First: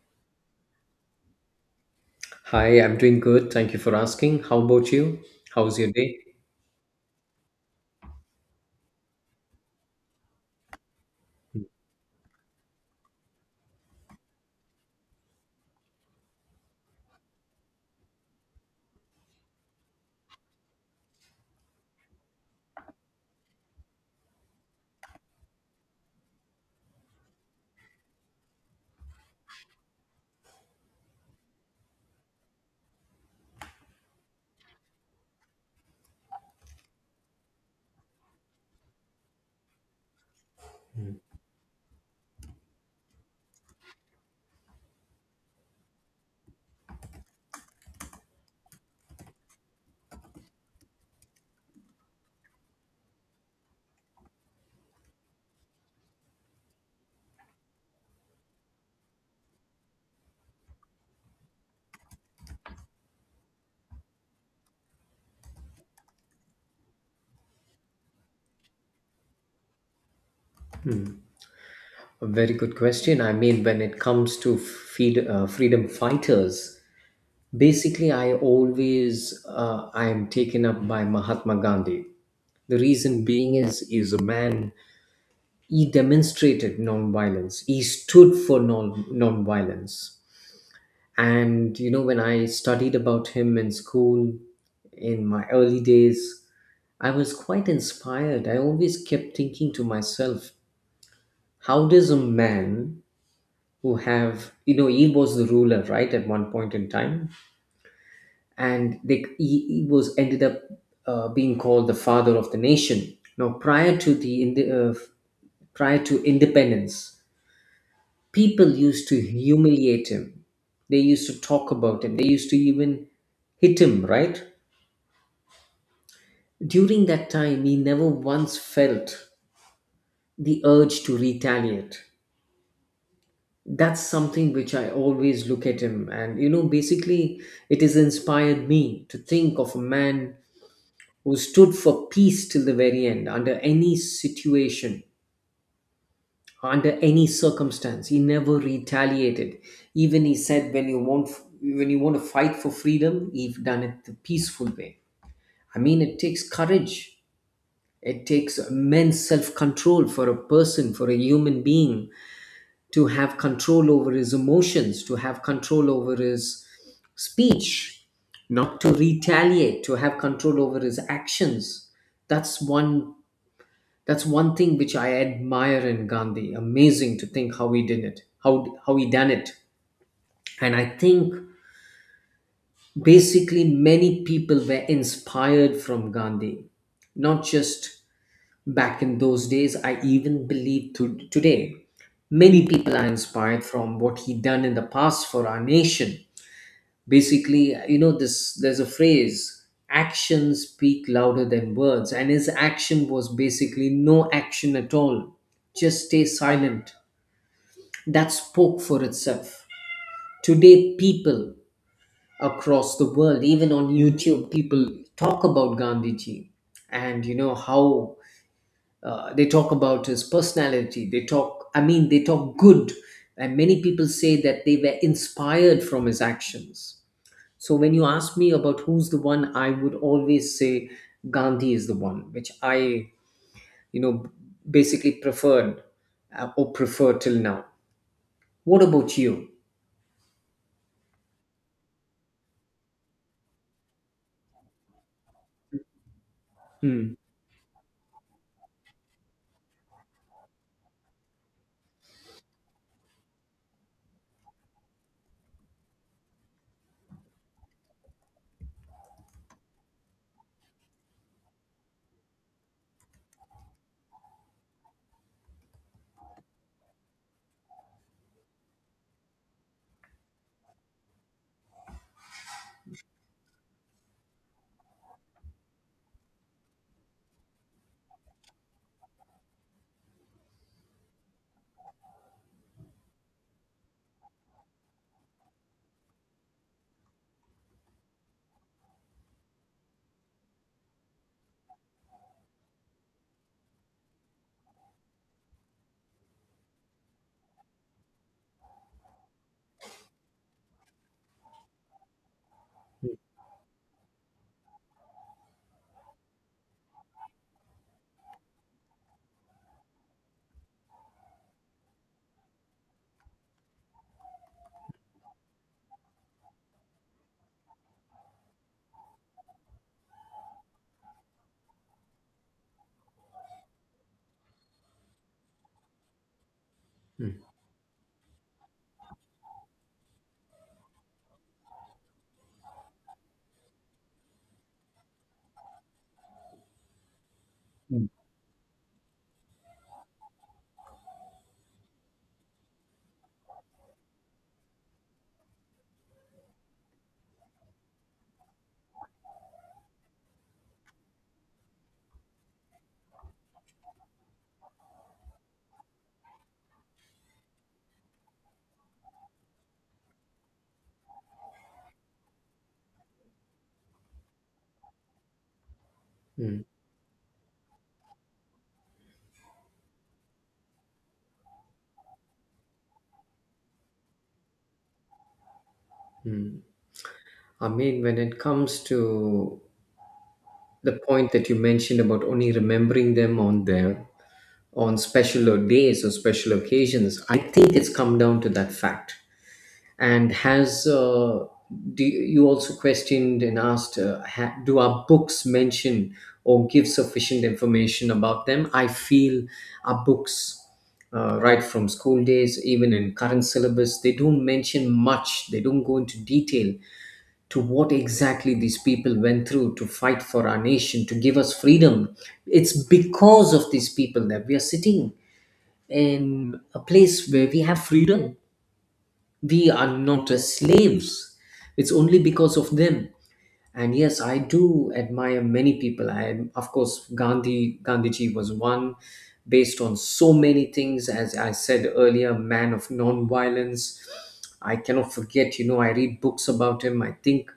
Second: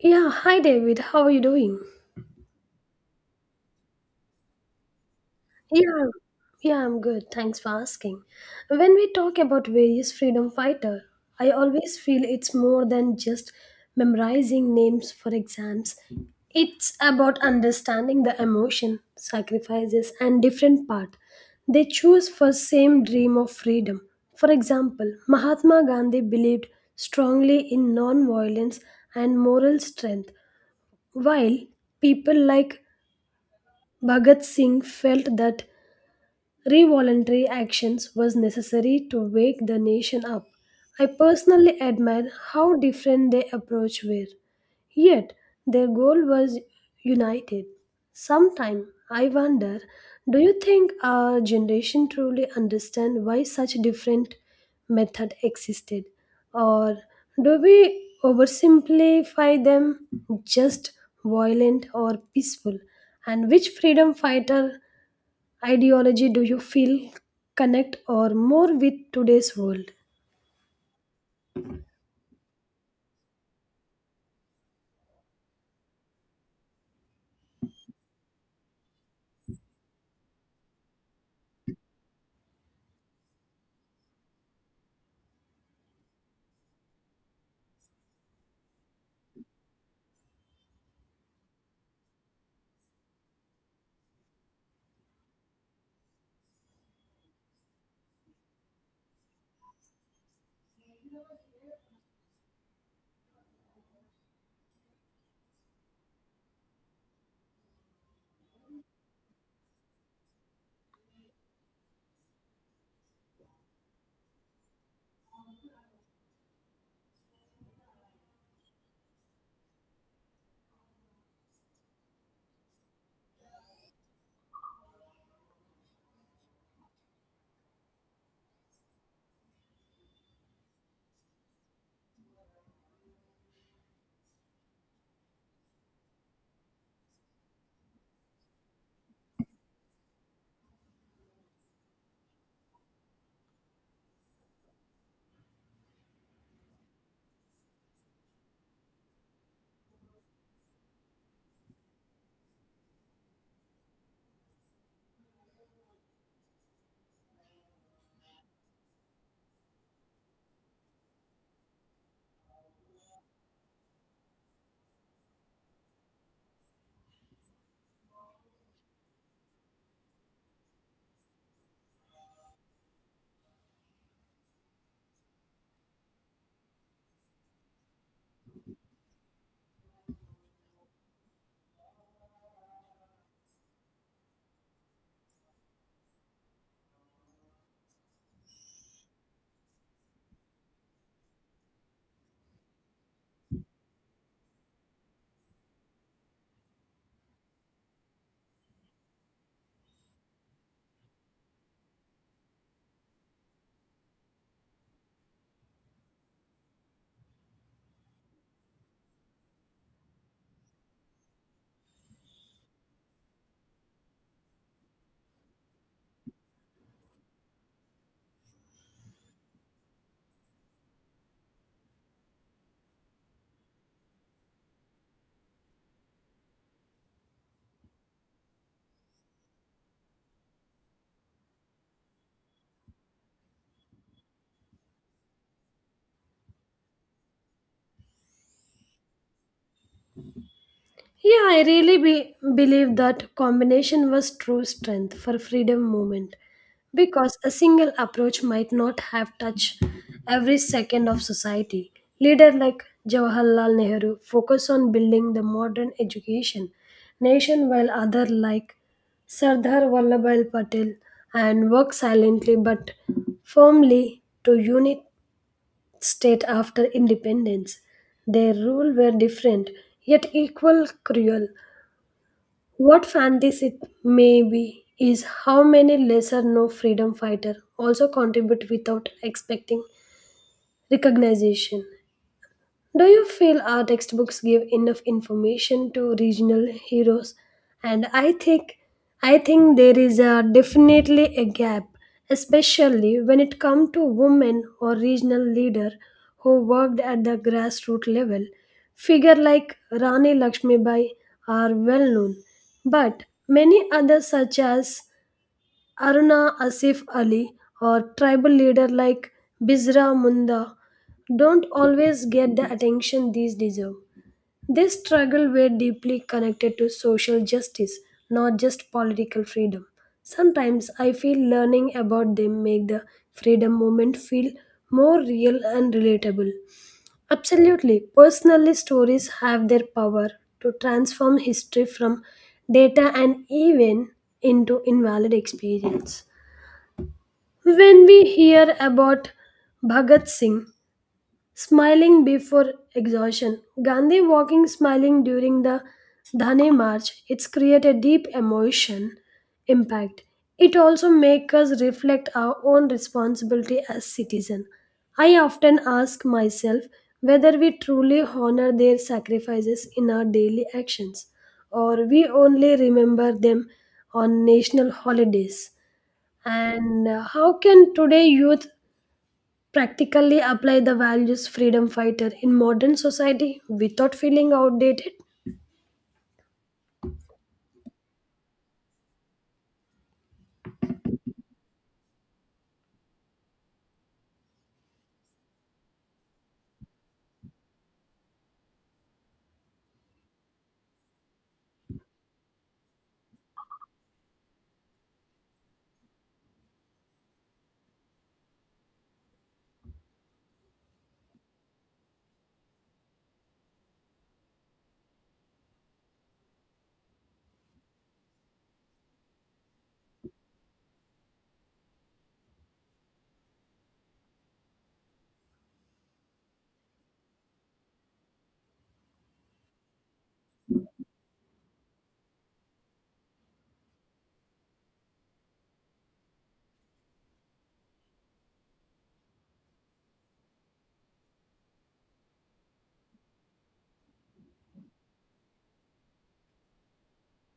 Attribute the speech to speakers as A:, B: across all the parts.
A: Yeah, hi David. How are you doing?
B: Hi, I'm doing good. Thank you for asking. How about you? How's your
A: Yeah,
B: day?
A: yeah, I'm good. Thanks for asking. When we talk about various freedom fighter, I always feel it's more than just memorizing names for exams. It's about understanding the emotion, sacrifices, and different path they choose for same dream of freedom. For example, Mahatma Gandhi believed strongly in non-violence and moral strength, while people like Bhagat Singh felt that revolutionary actions was necessary to wake the nation up. I personally admire how different their approach were. Yet their goal was united. Sometime I wonder, do you think our generation truly understand why such different method existed, or do we oversimplify them, just violent or peaceful, and which freedom fighter ideology do you feel connect or more with today's world?
B: A very good question. I mean, when it comes to feed, freedom fighters, basically, I am taken up by Mahatma Gandhi. The reason being is a man. He demonstrated nonviolence. He stood for nonviolence. And you know, when I studied about him in school, in my early days I was quite inspired. I always kept thinking to myself, how does a man who have, you know, he was the ruler, right, at one point in time, and he was ended up being called the father of the nation. Now, prior to independence, people used to humiliate him. They used to talk about him. They used to even hit him, right? During that time, he never once felt the urge to retaliate. That's something which I always look at him. And, you know, basically, it has inspired me to think of a man who stood for peace till the very end, under any situation, under any circumstance. He never retaliated. Even he said, when you want to fight for freedom, you've done it the peaceful way. I mean, it takes courage. It takes immense self control for a person, for a human being to have control over his emotions, to have control over his speech, not to retaliate, to have control over his actions. That's one that's one thing which I admire in Gandhi. Amazing to think how he did it, how he done it. And I think basically many people were inspired from Gandhi, not just back in those days, I even believe to today. Many people are inspired from what he done in the past for our nation. Basically, you know, this there's a phrase, actions speak louder than words, and his action was basically no action at all. Just stay silent. That spoke for itself. Today, people across the world, even on YouTube, people talk about Gandhiji, and you know how they talk about his personality. They talk i mean, they talk good, and many people say that they were inspired from his actions. So when you ask me about who's the one, I would always say Gandhi is the one which I, you know, basically prefer till now. What about you?
A: Yeah, I really believe that combination was true strength for freedom movement,
B: Hmm.
A: because a single approach might not have touched every second of society. Leader like Jawaharlal Nehru focused on building the modern education nation, while other like Sardar Vallabhbhai Patel and worked silently but firmly to unit state after independence. Their rule were different, yet equal cruel. What fancies it may be is how many lesser known freedom fighters also contribute without expecting recognition. Do you feel our textbooks give enough information to regional heroes? And I think there is definitely a gap, especially when it comes to women or regional leader who worked at the grassroots level. Figure like Rani Lakshmibai are well known, but many others such as Aruna Asif Ali or tribal leader like Bizra Munda don't always get the attention these deserve. They struggle were deeply connected to social justice, not just political freedom. Sometimes I feel learning about them make the freedom movement feel more real and relatable.
B: Hmm.
A: Absolutely, personally stories have their power to transform history from data and even into invalid experience. When
B: Hmm.
A: we hear about Bhagat Singh smiling before exhaustion, Gandhi walking smiling during the Dhane March, it's create a deep emotion impact. It also makes us reflect our own responsibility as citizen. I often ask myself whether we truly honor their sacrifices in our daily actions or we only remember them on national holidays.
B: Hmm.
A: And how can today youth practically apply the values freedom fighter in modern society without feeling outdated?
B: Hmm. I mean, when it comes to the point that you mentioned about only remembering them on special days or special occasions. I think it's come down to that fact. And has do you also questioned and asked, do our books mention or give sufficient information about them? I feel our books, right from school days, even in current syllabus, they don't mention much. They don't go into detail to what exactly these people went through to fight for our nation, to give us freedom. It's because of these people that we are sitting in a place where we have freedom. We are not as slaves. It's only because of them. And yes, I do admire many people. I am, of course, Gandhi. Gandhiji was one, based on so many things. As I said earlier, man of non-violence. I cannot forget. You know, I read books about him. I think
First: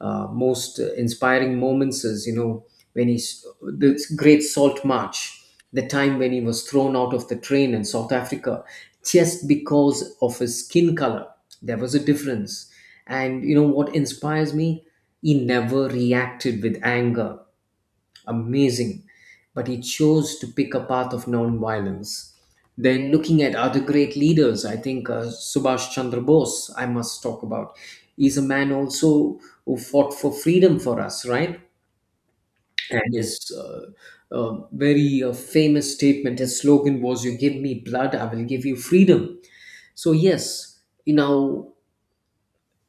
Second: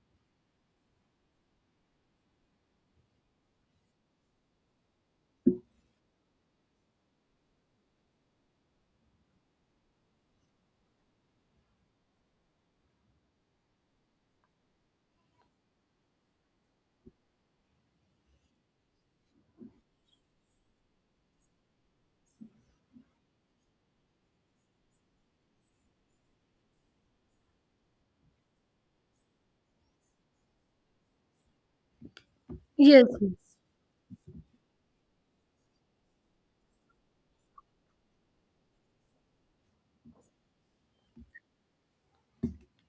B: most inspiring moments is, you know, when he's the great salt march, the time when he was thrown out of the train in South Africa just because of his skin color. There was a difference. And you know what inspires me, he never reacted with anger. Amazing. But he chose to pick a path of nonviolence. Then, looking at other great leaders, I think Subhash Chandra Bose, I must talk about. He's a man also who fought for freedom for us, right?
A: Yes.
B: And his very famous statement, his slogan was, "You give me blood, I will give you freedom." So, yes, you know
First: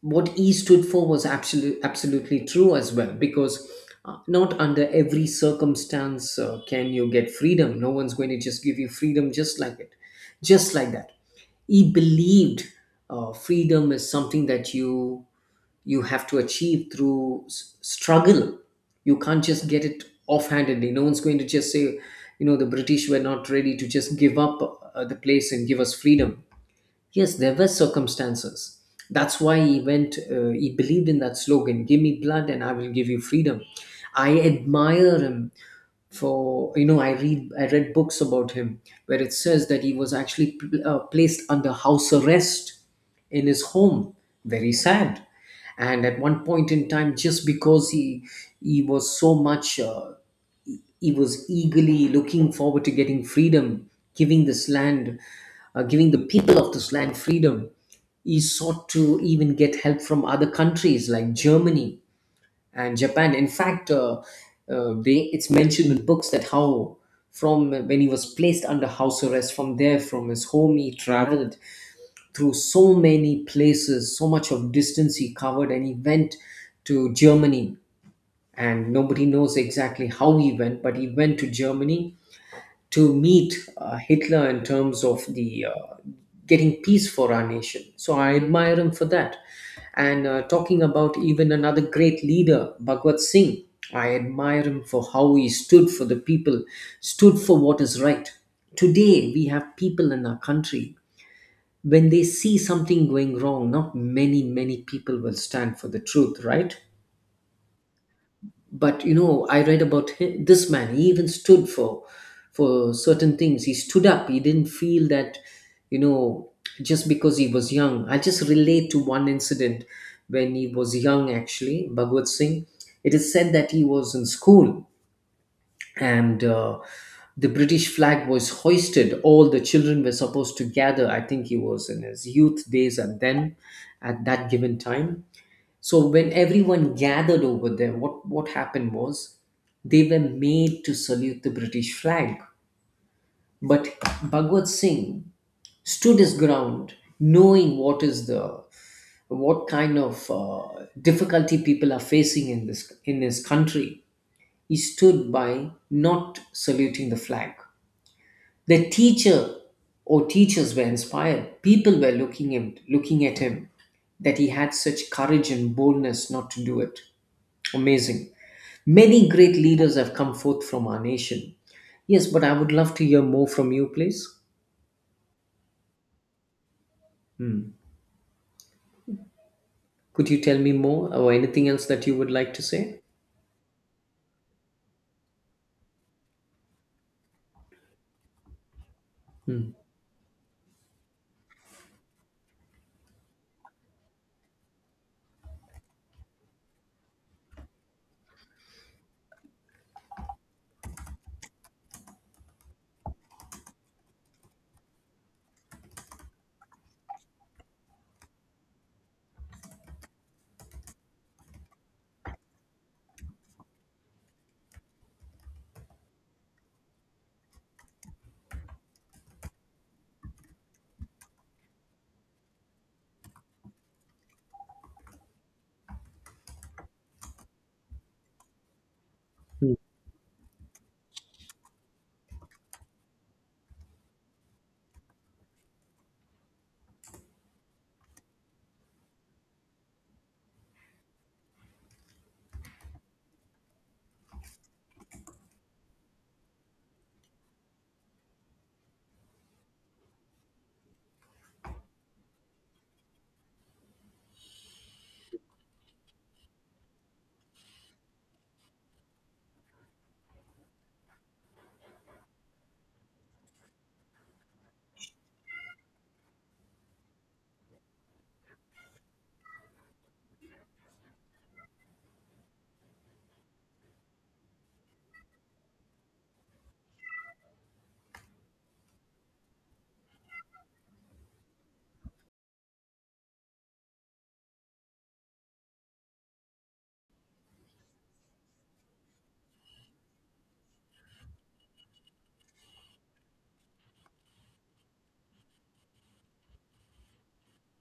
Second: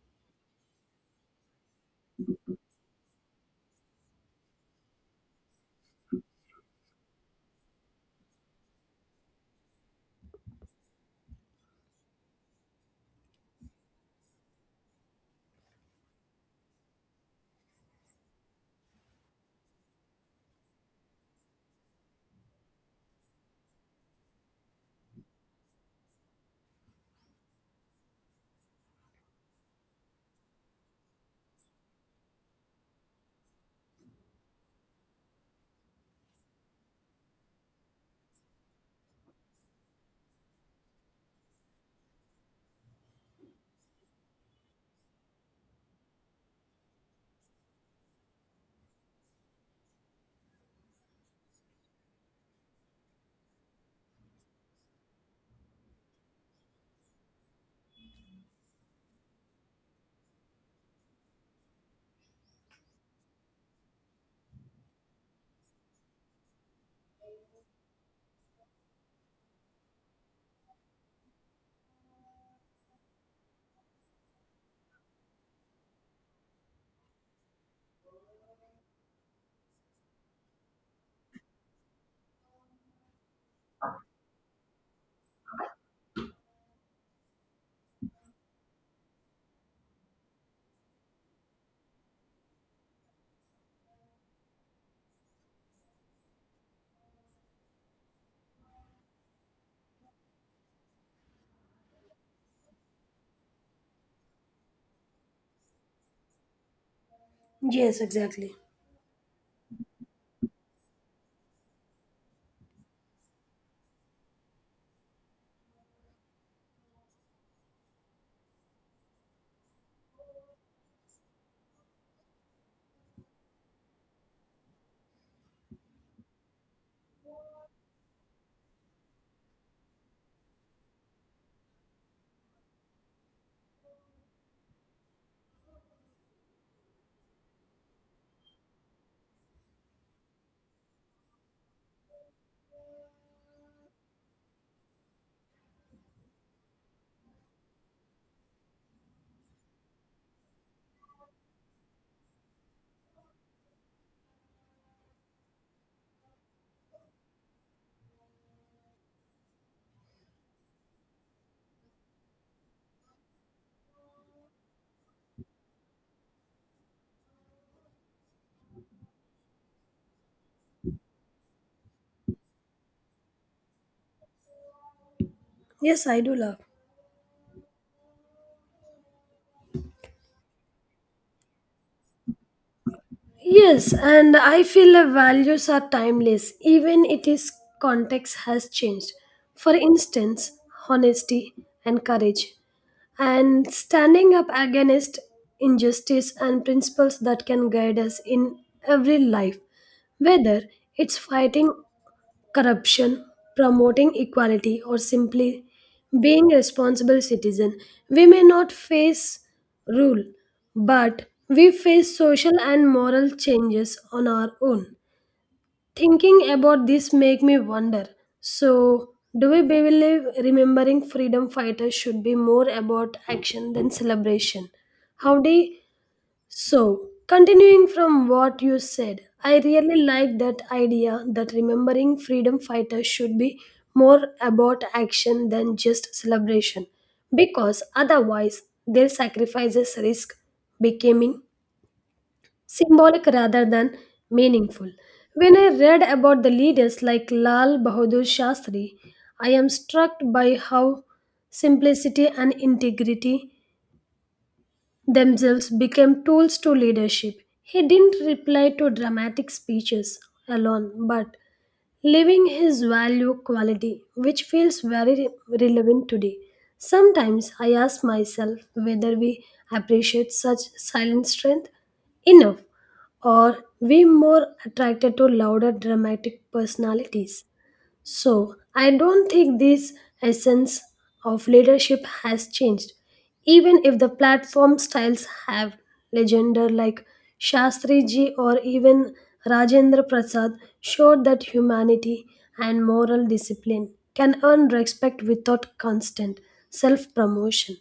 B: what he stood for was absolutely true as well, because not under every circumstance can you get freedom. No one's going to just give you freedom, just like that. He believed freedom is something that you have to achieve through struggle. You can't just get it offhandedly. No one's going to just say, you know, the British were not ready to just give up the place and give us freedom. Yes, there were circumstances. That's why he believed in that slogan, "Give me blood and I will give you freedom." I admire him for, you know, I read books about him where it says that he was actually placed under house arrest in his home. Very sad. And at one point in time, just because he was so much he was eagerly looking forward to getting freedom, giving this land, giving the people of this land freedom. He sought to even get help from other countries like Germany and Japan. In fact, they it's mentioned in books that how from when he was placed under house arrest, from his home he traveled through so many places, so much of distance he covered, and he went to Germany. And nobody knows exactly how he went, but he went to Germany to meet Hitler in terms of the getting peace for our nation. So I admire him for that. And talking about even another great leader, Bhagwat Singh, I admire him for how he stood for the people, stood for what is right. Today, we have people in our country, when they see something going wrong, not many, many people will stand for the truth, right?
A: Yes, exactly.
B: But you know, I read about this man. He even stood for certain things. He stood up. He didn't feel that, you know, just because he was young. I just relate to one incident when he was young. Actually, Bhagwat Singh, it is said that he was in school, and the British flag was hoisted. All the children were supposed to gather. I think he was in his youth days, and then at that given time, so when everyone gathered over there, what happened was they were made to salute the British flag. But Bhagwat Singh stood his ground, knowing what is the what kind of difficulty people are facing in this in his country. He stood by not saluting the flag. The teacher or teachers were inspired. People were looking him, looking at him, that he had such courage and boldness not to do it. Amazing. Many great leaders have come forth from our nation. Yes, but I would love to hear more from you, please.
A: Yes, I do love.
B: Hmm. Could you tell me more or anything else that you would like to say?
A: Yes, and I feel the values are timeless, even it is context has changed.
B: Hmm.
A: For instance, honesty and courage, and standing up against injustice and principles that can guide us in every life, whether it's fighting corruption, promoting equality, or simply being responsible citizen. We may not face rule, but we face social and moral changes on our own. Thinking about this make me wonder. So, do we believe remembering freedom fighters should be more about action than celebration? How do Continuing from what you said, I
B: Hmm.
A: really like that idea that remembering freedom fighters should be more about action than just celebration, because otherwise their sacrifices risk becoming symbolic rather than meaningful. When I read about the leaders like Lal Bahadur Shastri, I am struck by how simplicity and integrity themselves became tools to leadership. He didn't reply to dramatic speeches alone, but living his value quality, which feels very relevant today. Sometimes I ask myself whether we appreciate such silent strength enough, or we more attracted to louder dramatic personalities. So, I don't think this essence of leadership has changed, even if the platform styles have legender like Shastriji or even Rajendra Prasad showed that humanity and moral discipline can earn respect without constant self promotion.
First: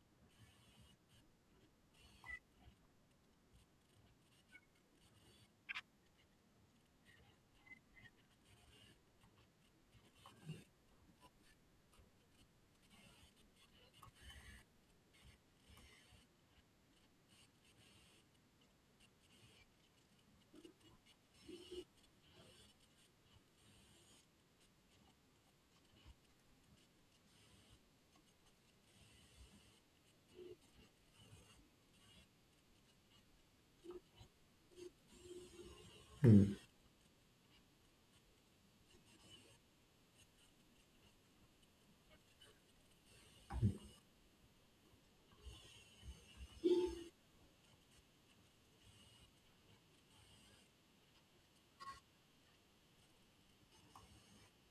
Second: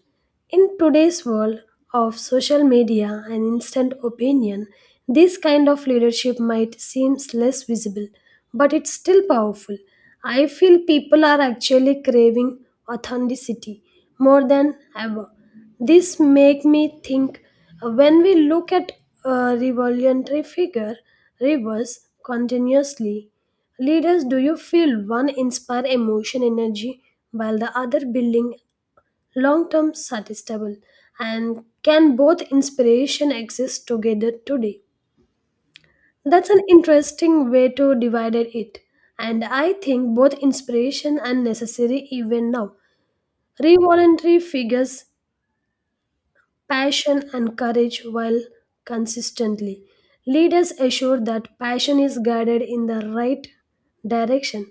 A: In today's world of social media and instant opinion, this kind of leadership might seem less visible, but it's still powerful. I feel people are actually craving authenticity more than ever. This make me think, when we look at a revolutionary figure reverse continuously leaders, do you feel one inspire emotion energy while the other building long term sustainable, and can both inspiration exist together today? That's an interesting way to divide it, and I think both inspiration and necessary even now, revolutionary figures passion and courage while consistently leaders assure that passion is guided in the right direction.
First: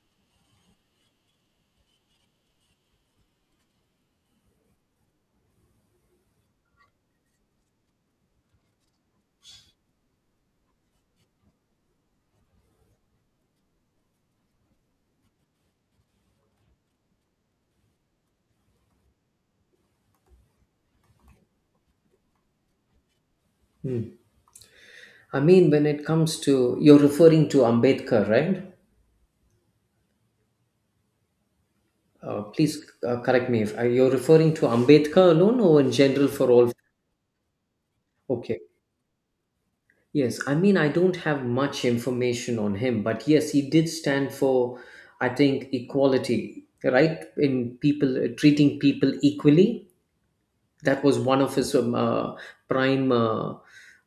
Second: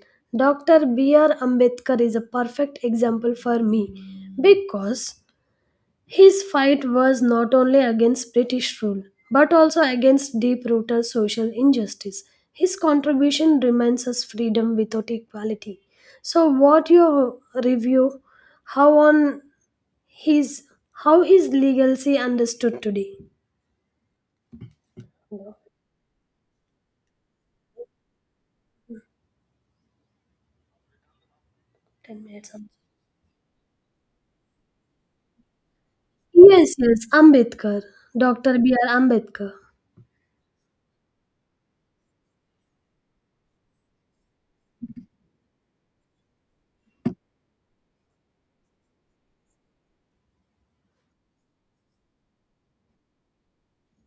A: Dr. B. R. Ambedkar is a perfect example for me, because his fight was not only against British rule, but also against deep rooted social injustice. His contribution remains as freedom without equality. So, what your review? How on his how his legacy understood today?
B: Hmm. I mean, when it comes to, you're referring to Ambedkar, right?
A: Ten minutes.
B: Please correct me if you're referring to Ambedkar alone or in general for all.
A: Yes, yes, Ambedkar, Doctor
B: Okay.
A: B. R. Ambedkar.
B: Yes, I mean, I don't have much information on him, but yes, he did stand for, I think, equality, right? In people treating people equally, that was one of his prime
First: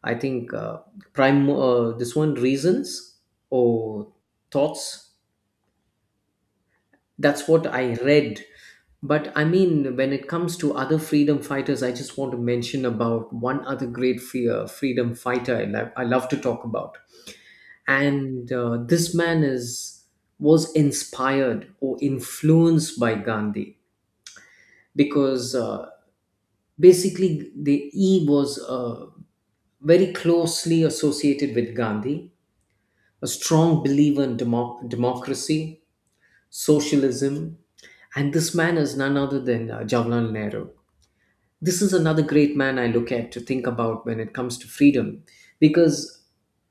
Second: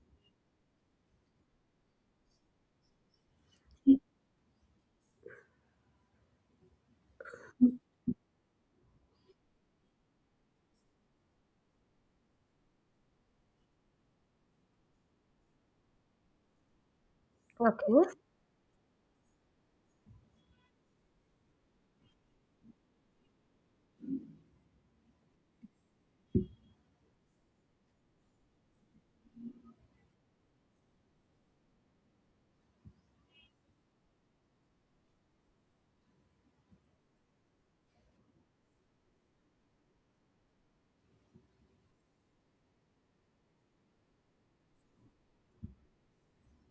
B: I think prime this one reasons or thoughts. That's what I read. But I mean, when it comes to other freedom fighters, I just want to mention about one other great freedom fighter I love to talk about.
A: Okay.
B: And this man is was inspired or influenced by Gandhi, because basically the e was very closely associated with Gandhi, a strong believer in democracy, socialism, and this man is none other than Jawaharlal Nehru. This is another great man I look at to think about when it comes to freedom, because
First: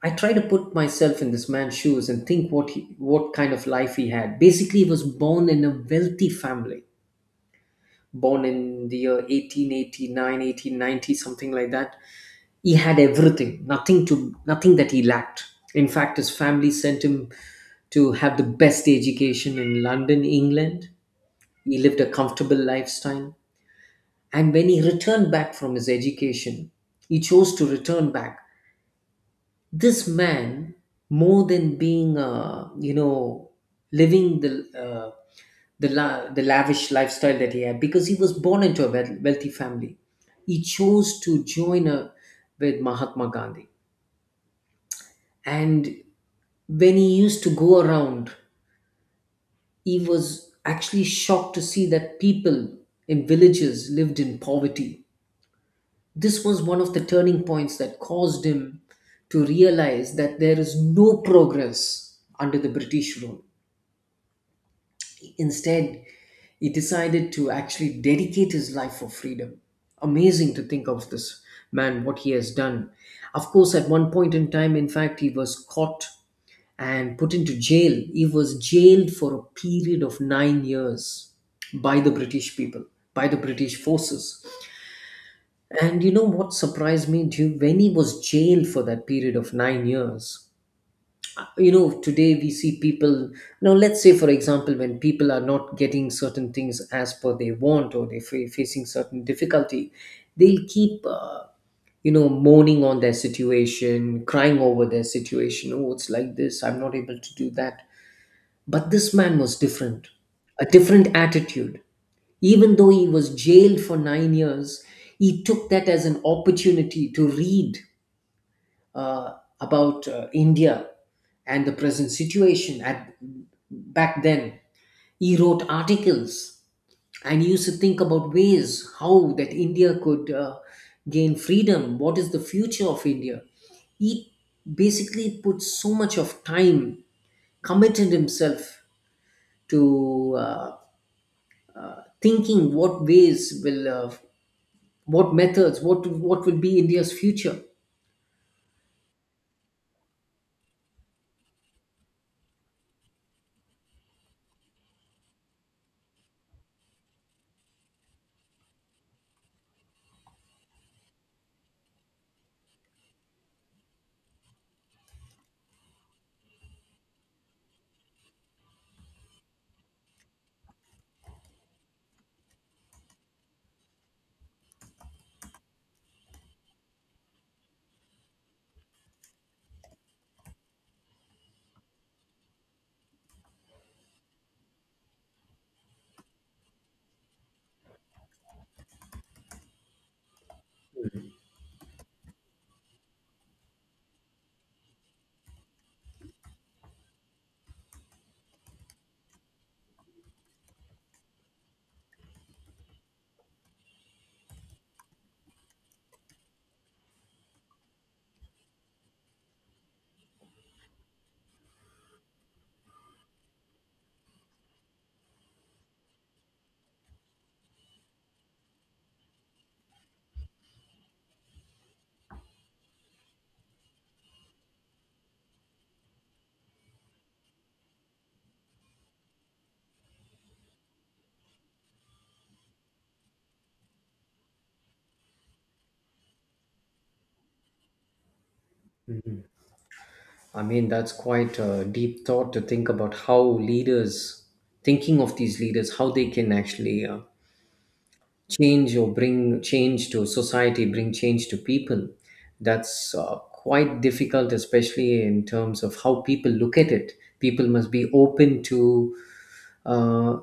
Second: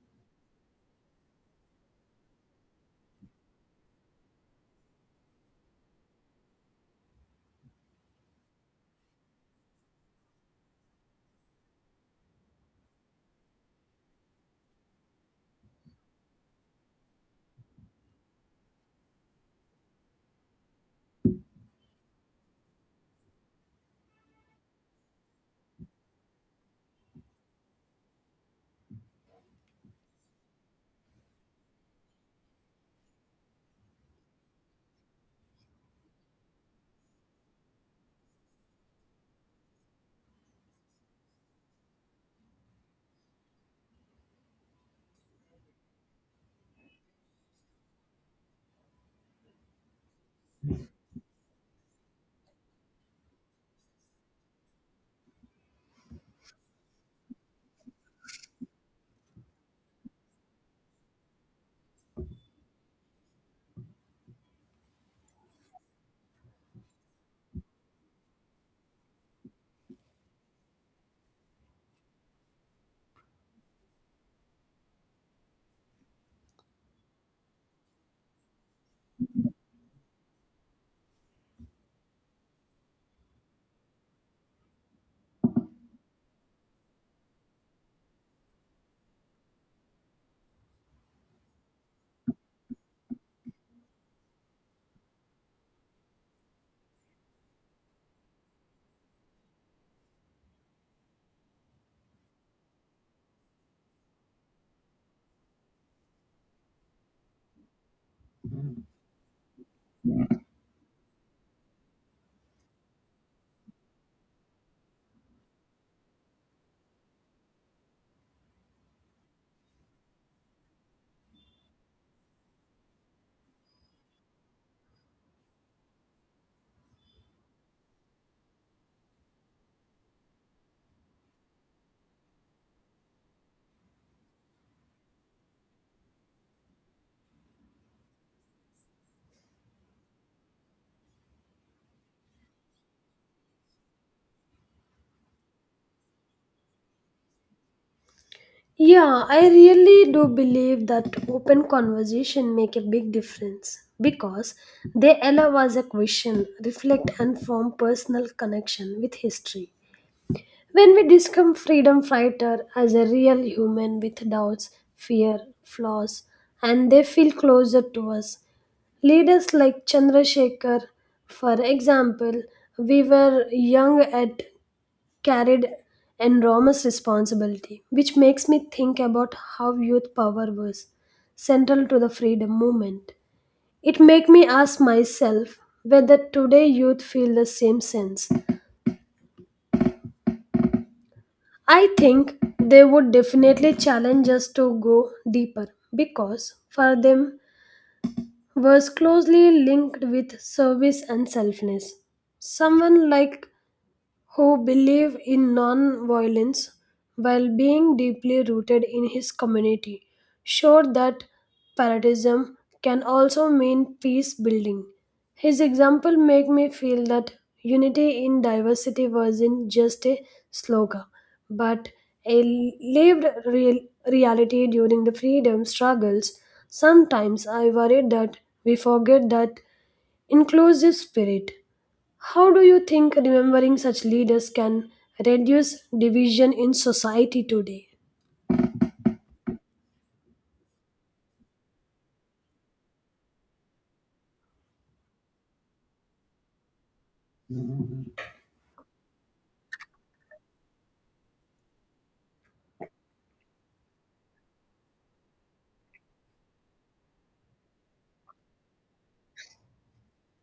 B: I try to put myself in this man's shoes and think what kind of life he had. Basically, he was born in a wealthy family, born in the year 1889, 1890, something like that. He had everything, nothing that he lacked. In fact, his family sent him to have the best education in London, England. He lived a comfortable lifestyle. And when he returned back from his education, he chose to return back. This man, more than being, living the lavish lifestyle that he had, because he was born into a wealthy family, he chose to join with Mahatma Gandhi, and when he used to go around, he was actually shocked to see that people in villages lived in poverty. This was one of the turning points that caused him to realize that there is no progress under the British rule. Instead, he decided to actually dedicate his life for freedom. Amazing to think of this man, what he has done. Of course, at one point in time, in fact, he was caught and put into jail. He was jailed for a period of 9 years by the British people, by the British forces. And you know what surprised me, Duke? When he was jailed for that period of 9 years, today we see people. Now, let's say, for example, when people are not getting certain things as per they want or they're facing certain difficulty, they'll keep moaning on their situation, crying over their situation. Oh, it's like this. I'm not able to do that. But this man was different, a different attitude. Even though he was jailed for 9 years, he took that as an opportunity to read uh, about India and the present situation at back then. He wrote articles and he used to think about ways how that India could gain freedom. What is the future of India? He basically put so much of time, committed himself to thinking what ways will what methods what will be India's future.
A: Yeah, I really do believe that open conversation make a big difference, because they allow us a question, reflect and form personal connection with history. When we discover freedom fighter as a real human with doubts, fear, flaws, and they feel closer to us. Leaders like Chandrasekhar, for example, we were young at carried enormous responsibility, which makes me think about how youth power was central to the freedom movement. It made me ask myself whether today youth feel the same sense. I think they would definitely challenge us to go deeper, because for them was closely linked with service and selfness. Someone like who believed in non-violence while being deeply rooted in his community, showed that patriotism can also mean peace building. His example made me feel that unity in diversity wasn't just a slogan, but a lived real reality during the freedom struggles. Sometimes I worry that we forget that inclusive spirit. How do you think remembering such leaders can reduce division in society today?
B: I mean that's quite a deep thought to think about how leaders thinking of these leaders how they can actually change or bring change to society, bring change to people. That's quite difficult, especially in terms of how people look at it. People must be open to uh,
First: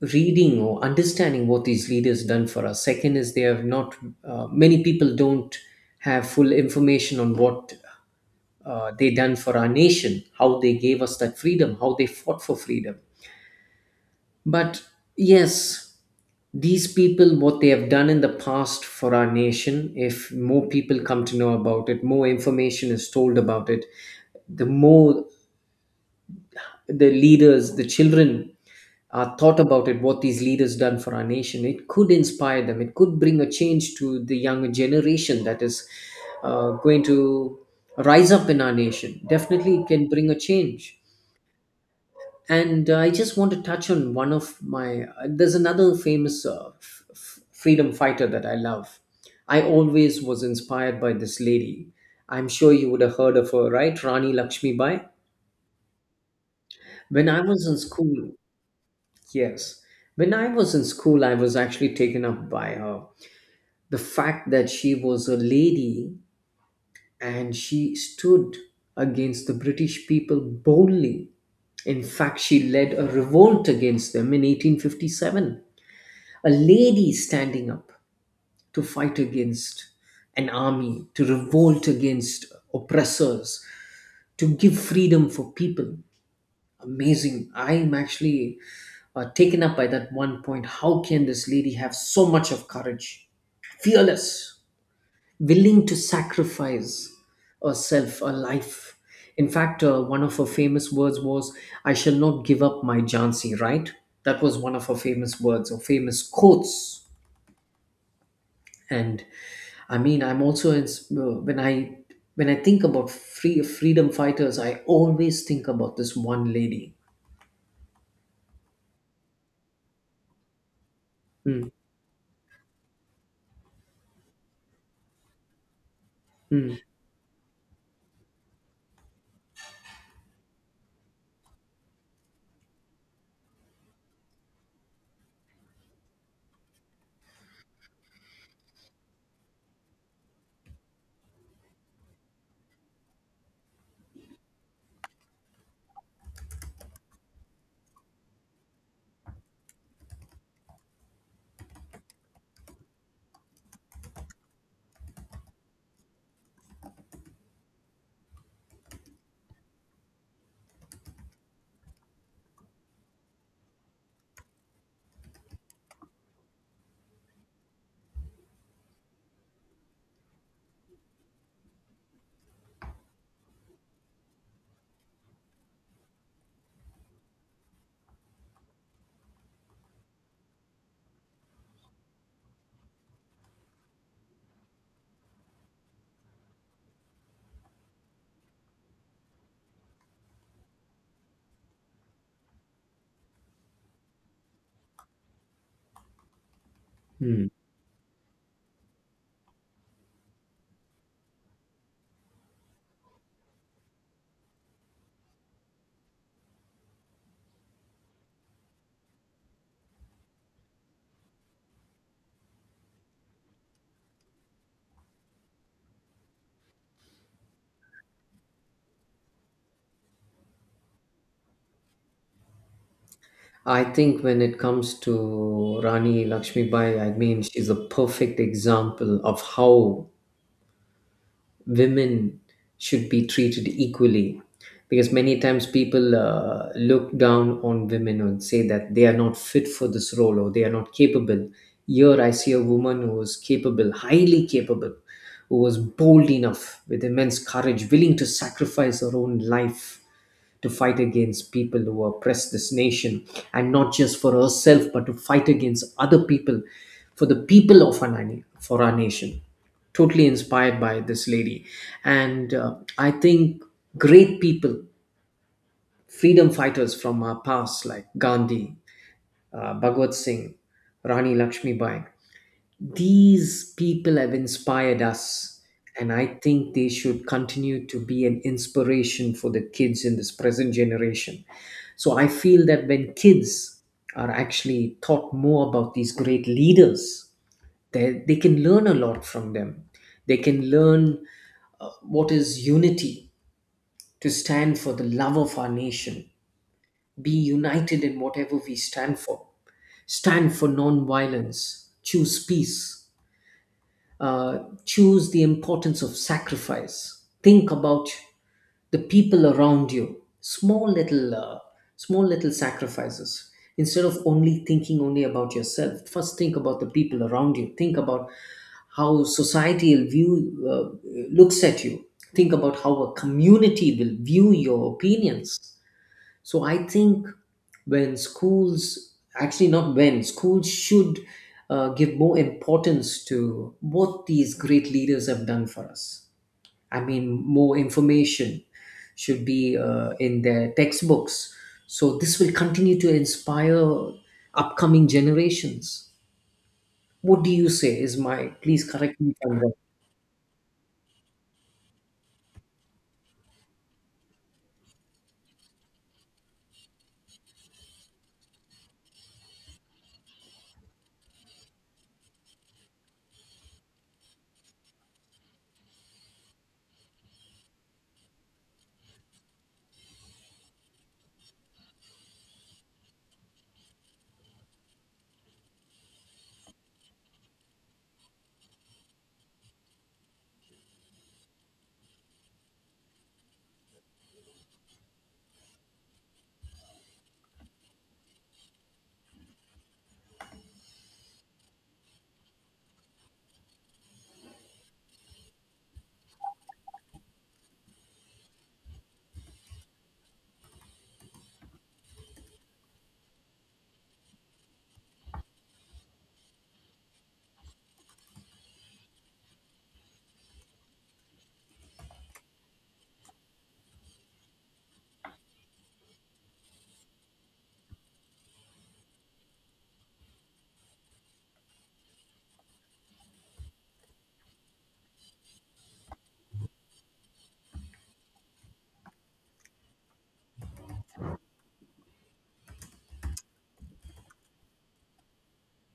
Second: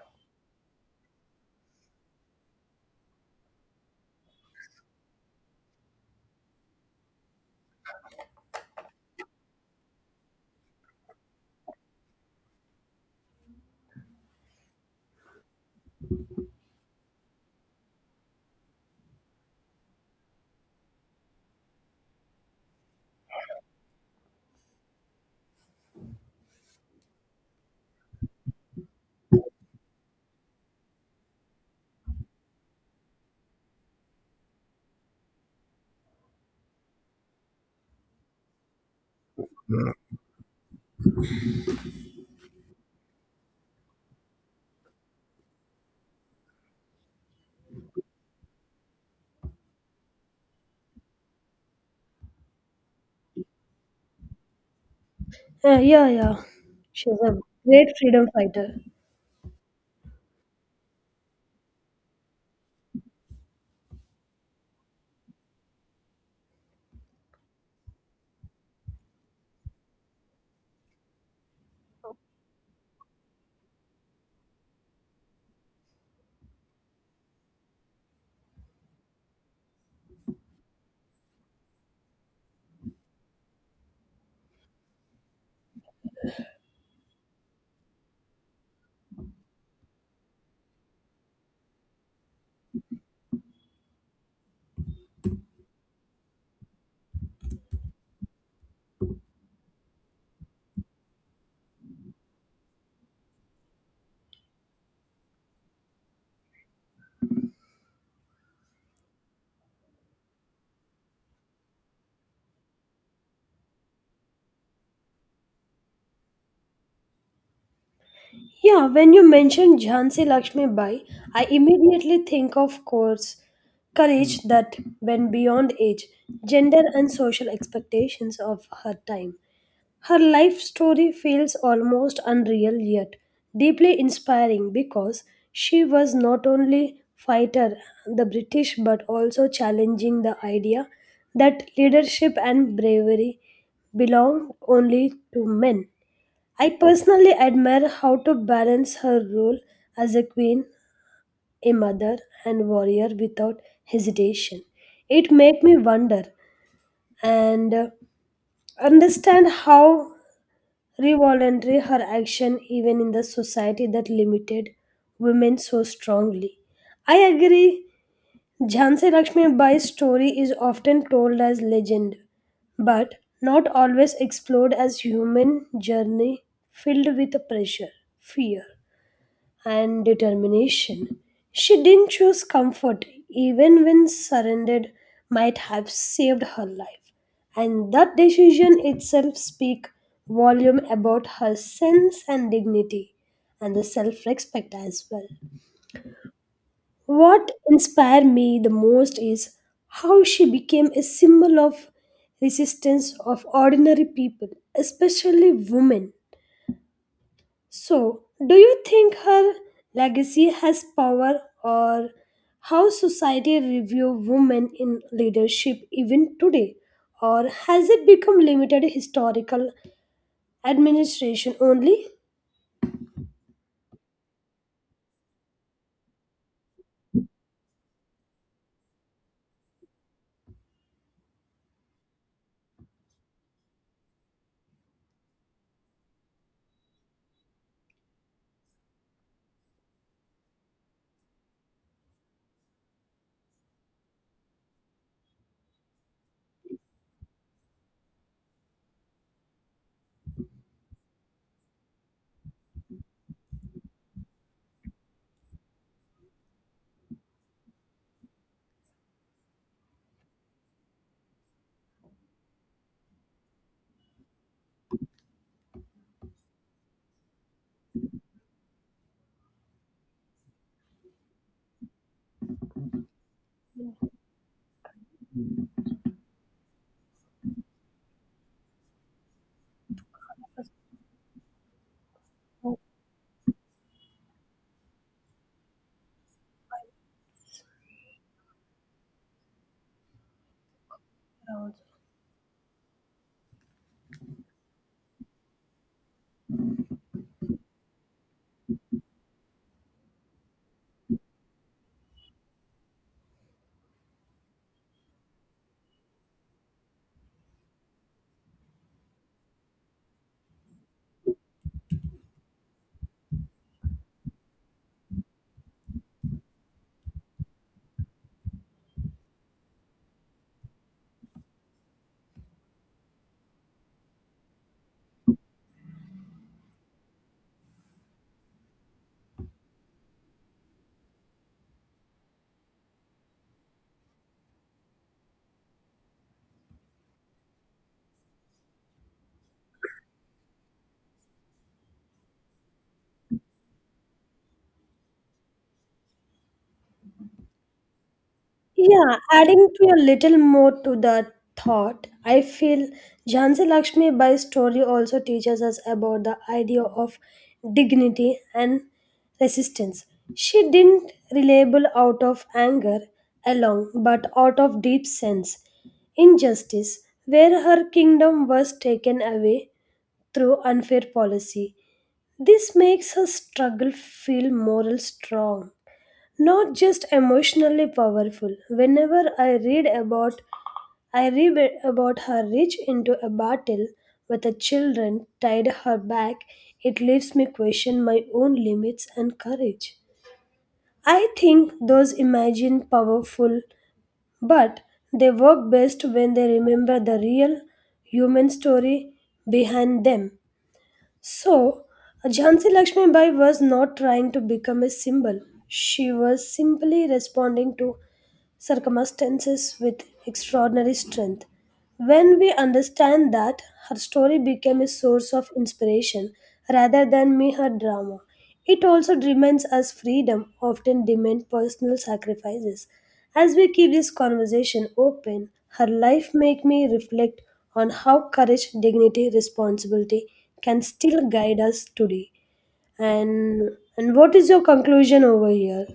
B: reading or understanding what these leaders done for us. Second is they have not many people don't have full information on what they done for our nation, how they gave us that freedom, how they fought for freedom. But yes, these people, what they have done in the past for our nation, if more people come to know about it, more information is told about it, the more the leaders, the children thought about it, what these leaders done for our nation, it could inspire them. It could bring a change to the younger generation that is going to rise up in our nation. Definitely, it can bring a change. And I just want to touch on one of my. There's another famous freedom fighter that I love. I always was inspired by this lady. I'm sure you would have heard of her, right? Rani Lakshmi Bai.
A: Yeah, yeah. She's
B: When
A: a
B: I was in
A: great freedom
B: school,
A: fighter.
B: yes. When I was in school, I was actually taken up by her. The fact that she was a lady and she stood against the British people boldly. In fact, she led a revolt against them in 1857. A lady standing up to fight against an army, to revolt against oppressors, to give freedom for people. Amazing. I'm actually taken up by that one point. How can this lady have so much of courage? Fearless, willing to sacrifice herself, her life. In fact, one of her famous words was, "I shall not give up my Jhansi," right? That was one of her famous words or famous quotes. And I mean, I'm also in, when I think about freedom fighters, I always think about this one lady.
A: Yeah, when you mention Jhansi Lakshmi Bai, I
B: Mm,
A: immediately think of course courage that went beyond age,
B: mm,
A: gender, and social expectations of her time. Her life story feels almost unreal, yet deeply inspiring, because she was not only fighter the British but also challenging the idea that leadership and bravery belong only to men. I personally admire how to balance her role as a queen, a mother and warrior without hesitation. It made me wonder and understand how revolutionary her action even in the society that limited women so strongly. I agree, Jhansi Lakshmi Bai's story is often told as legend, but not always explored as human journey filled with pressure, fear, and determination. She didn't choose comfort, even when surrendered might have saved her life. And that decision itself speaks volume about her sense and dignity and the self-respect as well.
B: mm.
A: What inspired me the most is how she became a symbol of resistance of ordinary people, especially women. So, do you think her legacy has power, or how society review women in leadership even today, or has it become limited historical administration only?
B: I think when it comes to Rani Lakshmibai, I mean, she's a perfect example of how women should be treated equally. Because many times people look down on women and say that they are not fit for this role or they are not capable. Here I see a woman who is capable, highly capable, who was bold enough, with immense courage, willing to sacrifice her own life to fight against people who oppress this nation, and not just for herself but to fight against other people for the people of for our nation. Totally inspired by this lady. And I think great people, freedom fighters from our past like Gandhi, Bhagwat Singh, Rani Lakshmibai, these people have inspired us. And I think they should continue to be an inspiration for the kids in this present generation. So I feel that when kids are actually taught more about these great leaders, they can learn a lot from them. They can learn what is unity, to stand for the love of our nation, be united in whatever we stand for, stand for non-violence, choose peace, uh, choose the importance of sacrifice, think about the people around you. Small little small little sacrifices, instead of only thinking only about yourself. First think about the people around you, think about how society will view uh, looks at you, think about how a community will view your opinions. So I think when schools should give more importance to what these great leaders have done for us. I mean, more information should be in their textbooks. So this will continue to inspire upcoming generations. What do you say? Is my Please
A: Yeah,
B: correct me if I'm
A: adding
B: wrong.
A: to a little more to the thought, I feel Jhansi Lakshmi Bai's story also teaches us about the idea of dignity and resistance. She didn't rebel out of anger alone, but out of deep sense injustice, where her kingdom was taken away through unfair policy. This makes her struggle feel moral strong, not just emotionally powerful. Whenever I read about her reach into a battle with the children tied her back, it leaves me question my own limits and courage. I think those imagine powerful, but they work best when they remember the real human story behind them. So, Jhansi Lakshmi Bai was not trying to become a symbol. She was simply responding to circumstances with extraordinary strength. When we understand that, her story became a source of inspiration rather than mere drama. It also reminds us freedom often demands personal sacrifices. As we keep this conversation open, her life make me reflect on how courage, dignity, responsibility can still guide us today. And and what is your conclusion over here?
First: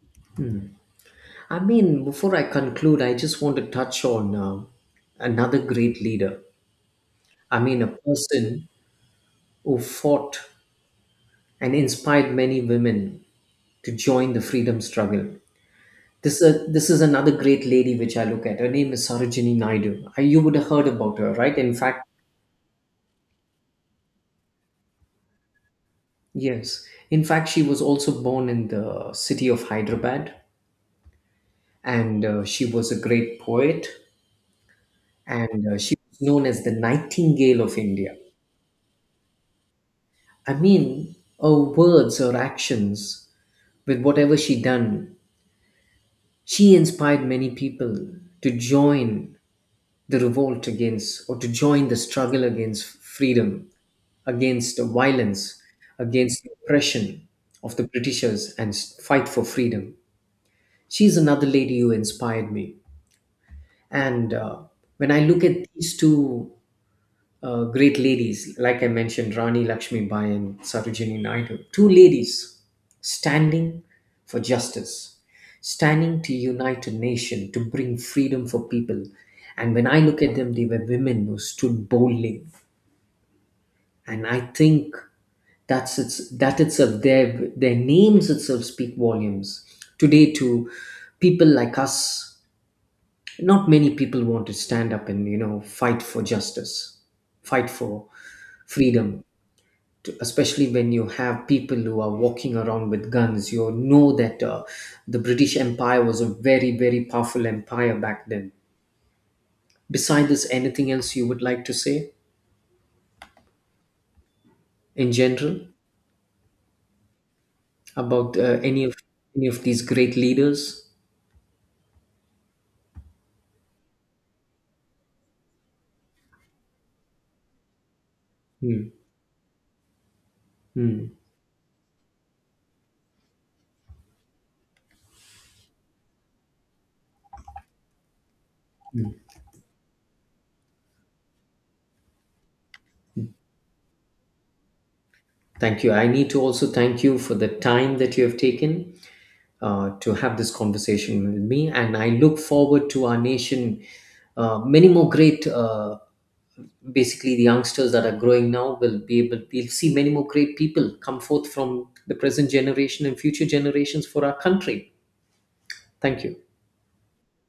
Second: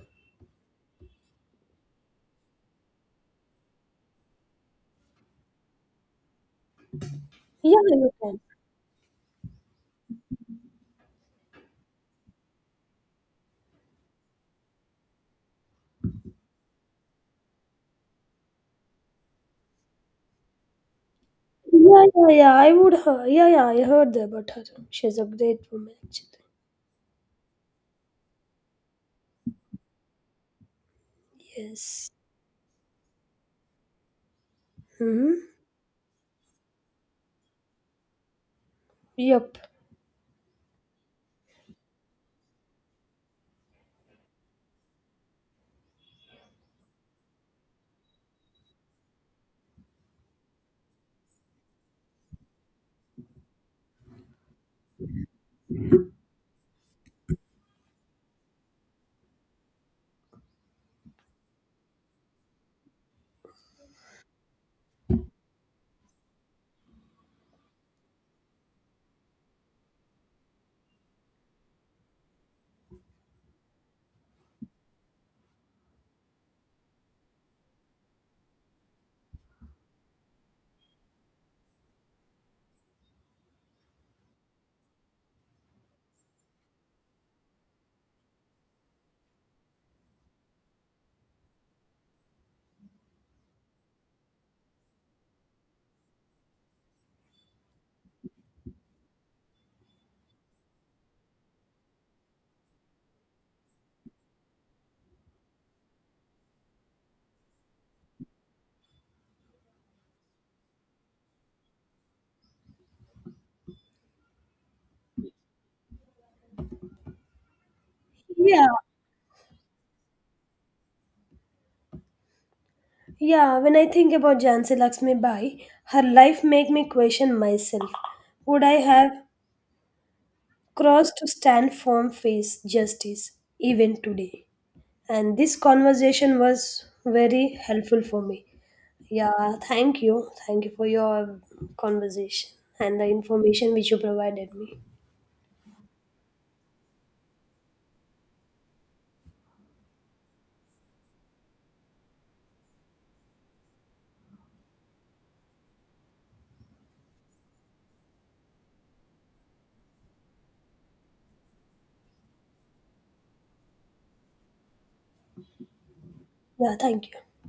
B: I mean, before I conclude, I just want to touch on another great leader. I
A: Yeah,
B: mean, a
A: you can.
B: person who fought and inspired many women to join the freedom struggle. This is another great lady which I look at. Her name is Sarojini Naidu. You would have heard about her, right? In
A: Yeah,
B: fact,
A: yeah, yeah. I would heard. Yeah, yeah. I heard about her. She's a great woman, actually.
B: yes. In fact, she was also born in the city of Hyderabad,
A: Yes.
B: and she was a great poet,
A: Mm-hmm.
B: and she was known as the Nightingale of India.
A: Yep.
B: I mean, her words, her actions, with whatever she done, she inspired many people to join the revolt against, or to join the struggle against freedom, against the violence, against the oppression of the Britishers, and fight for freedom. She's another lady who inspired me. And when I look at these two great ladies, like I mentioned, Rani Lakshmi Bai and Sarojini Naidu, two ladies standing for justice, standing to unite a nation, to bring freedom for people. And when I look at them, they were women who stood boldly. And I think that itself, their names itself speak volumes. Today, to people like us, not many people want to stand up and, you know, fight for justice, fight for freedom especially when you have people who are walking around with guns. You know that the British empire was a very, very powerful empire back then. Beside this, anything else you would like to say in general about
A: Yeah.
B: any of these great leaders?
A: Yeah. When I think about Jansi Lakshmi Bai, her life make me question myself. Would I
B: Hmm.
A: have crossed
B: Hmm.
A: to stand firm face justice even today? And this conversation was very helpful for me. Yeah. Thank you. Thank you for your conversation and the information which you provided me.
B: Thank you. I need to also thank you for the time that you have taken to have this conversation with me. And I look forward to our nation, many more great, basically, the youngsters that are growing now will be able, we'll see many more great people come forth from the present generation and future generations for our country. Thank you.
A: Yeah. Thank you.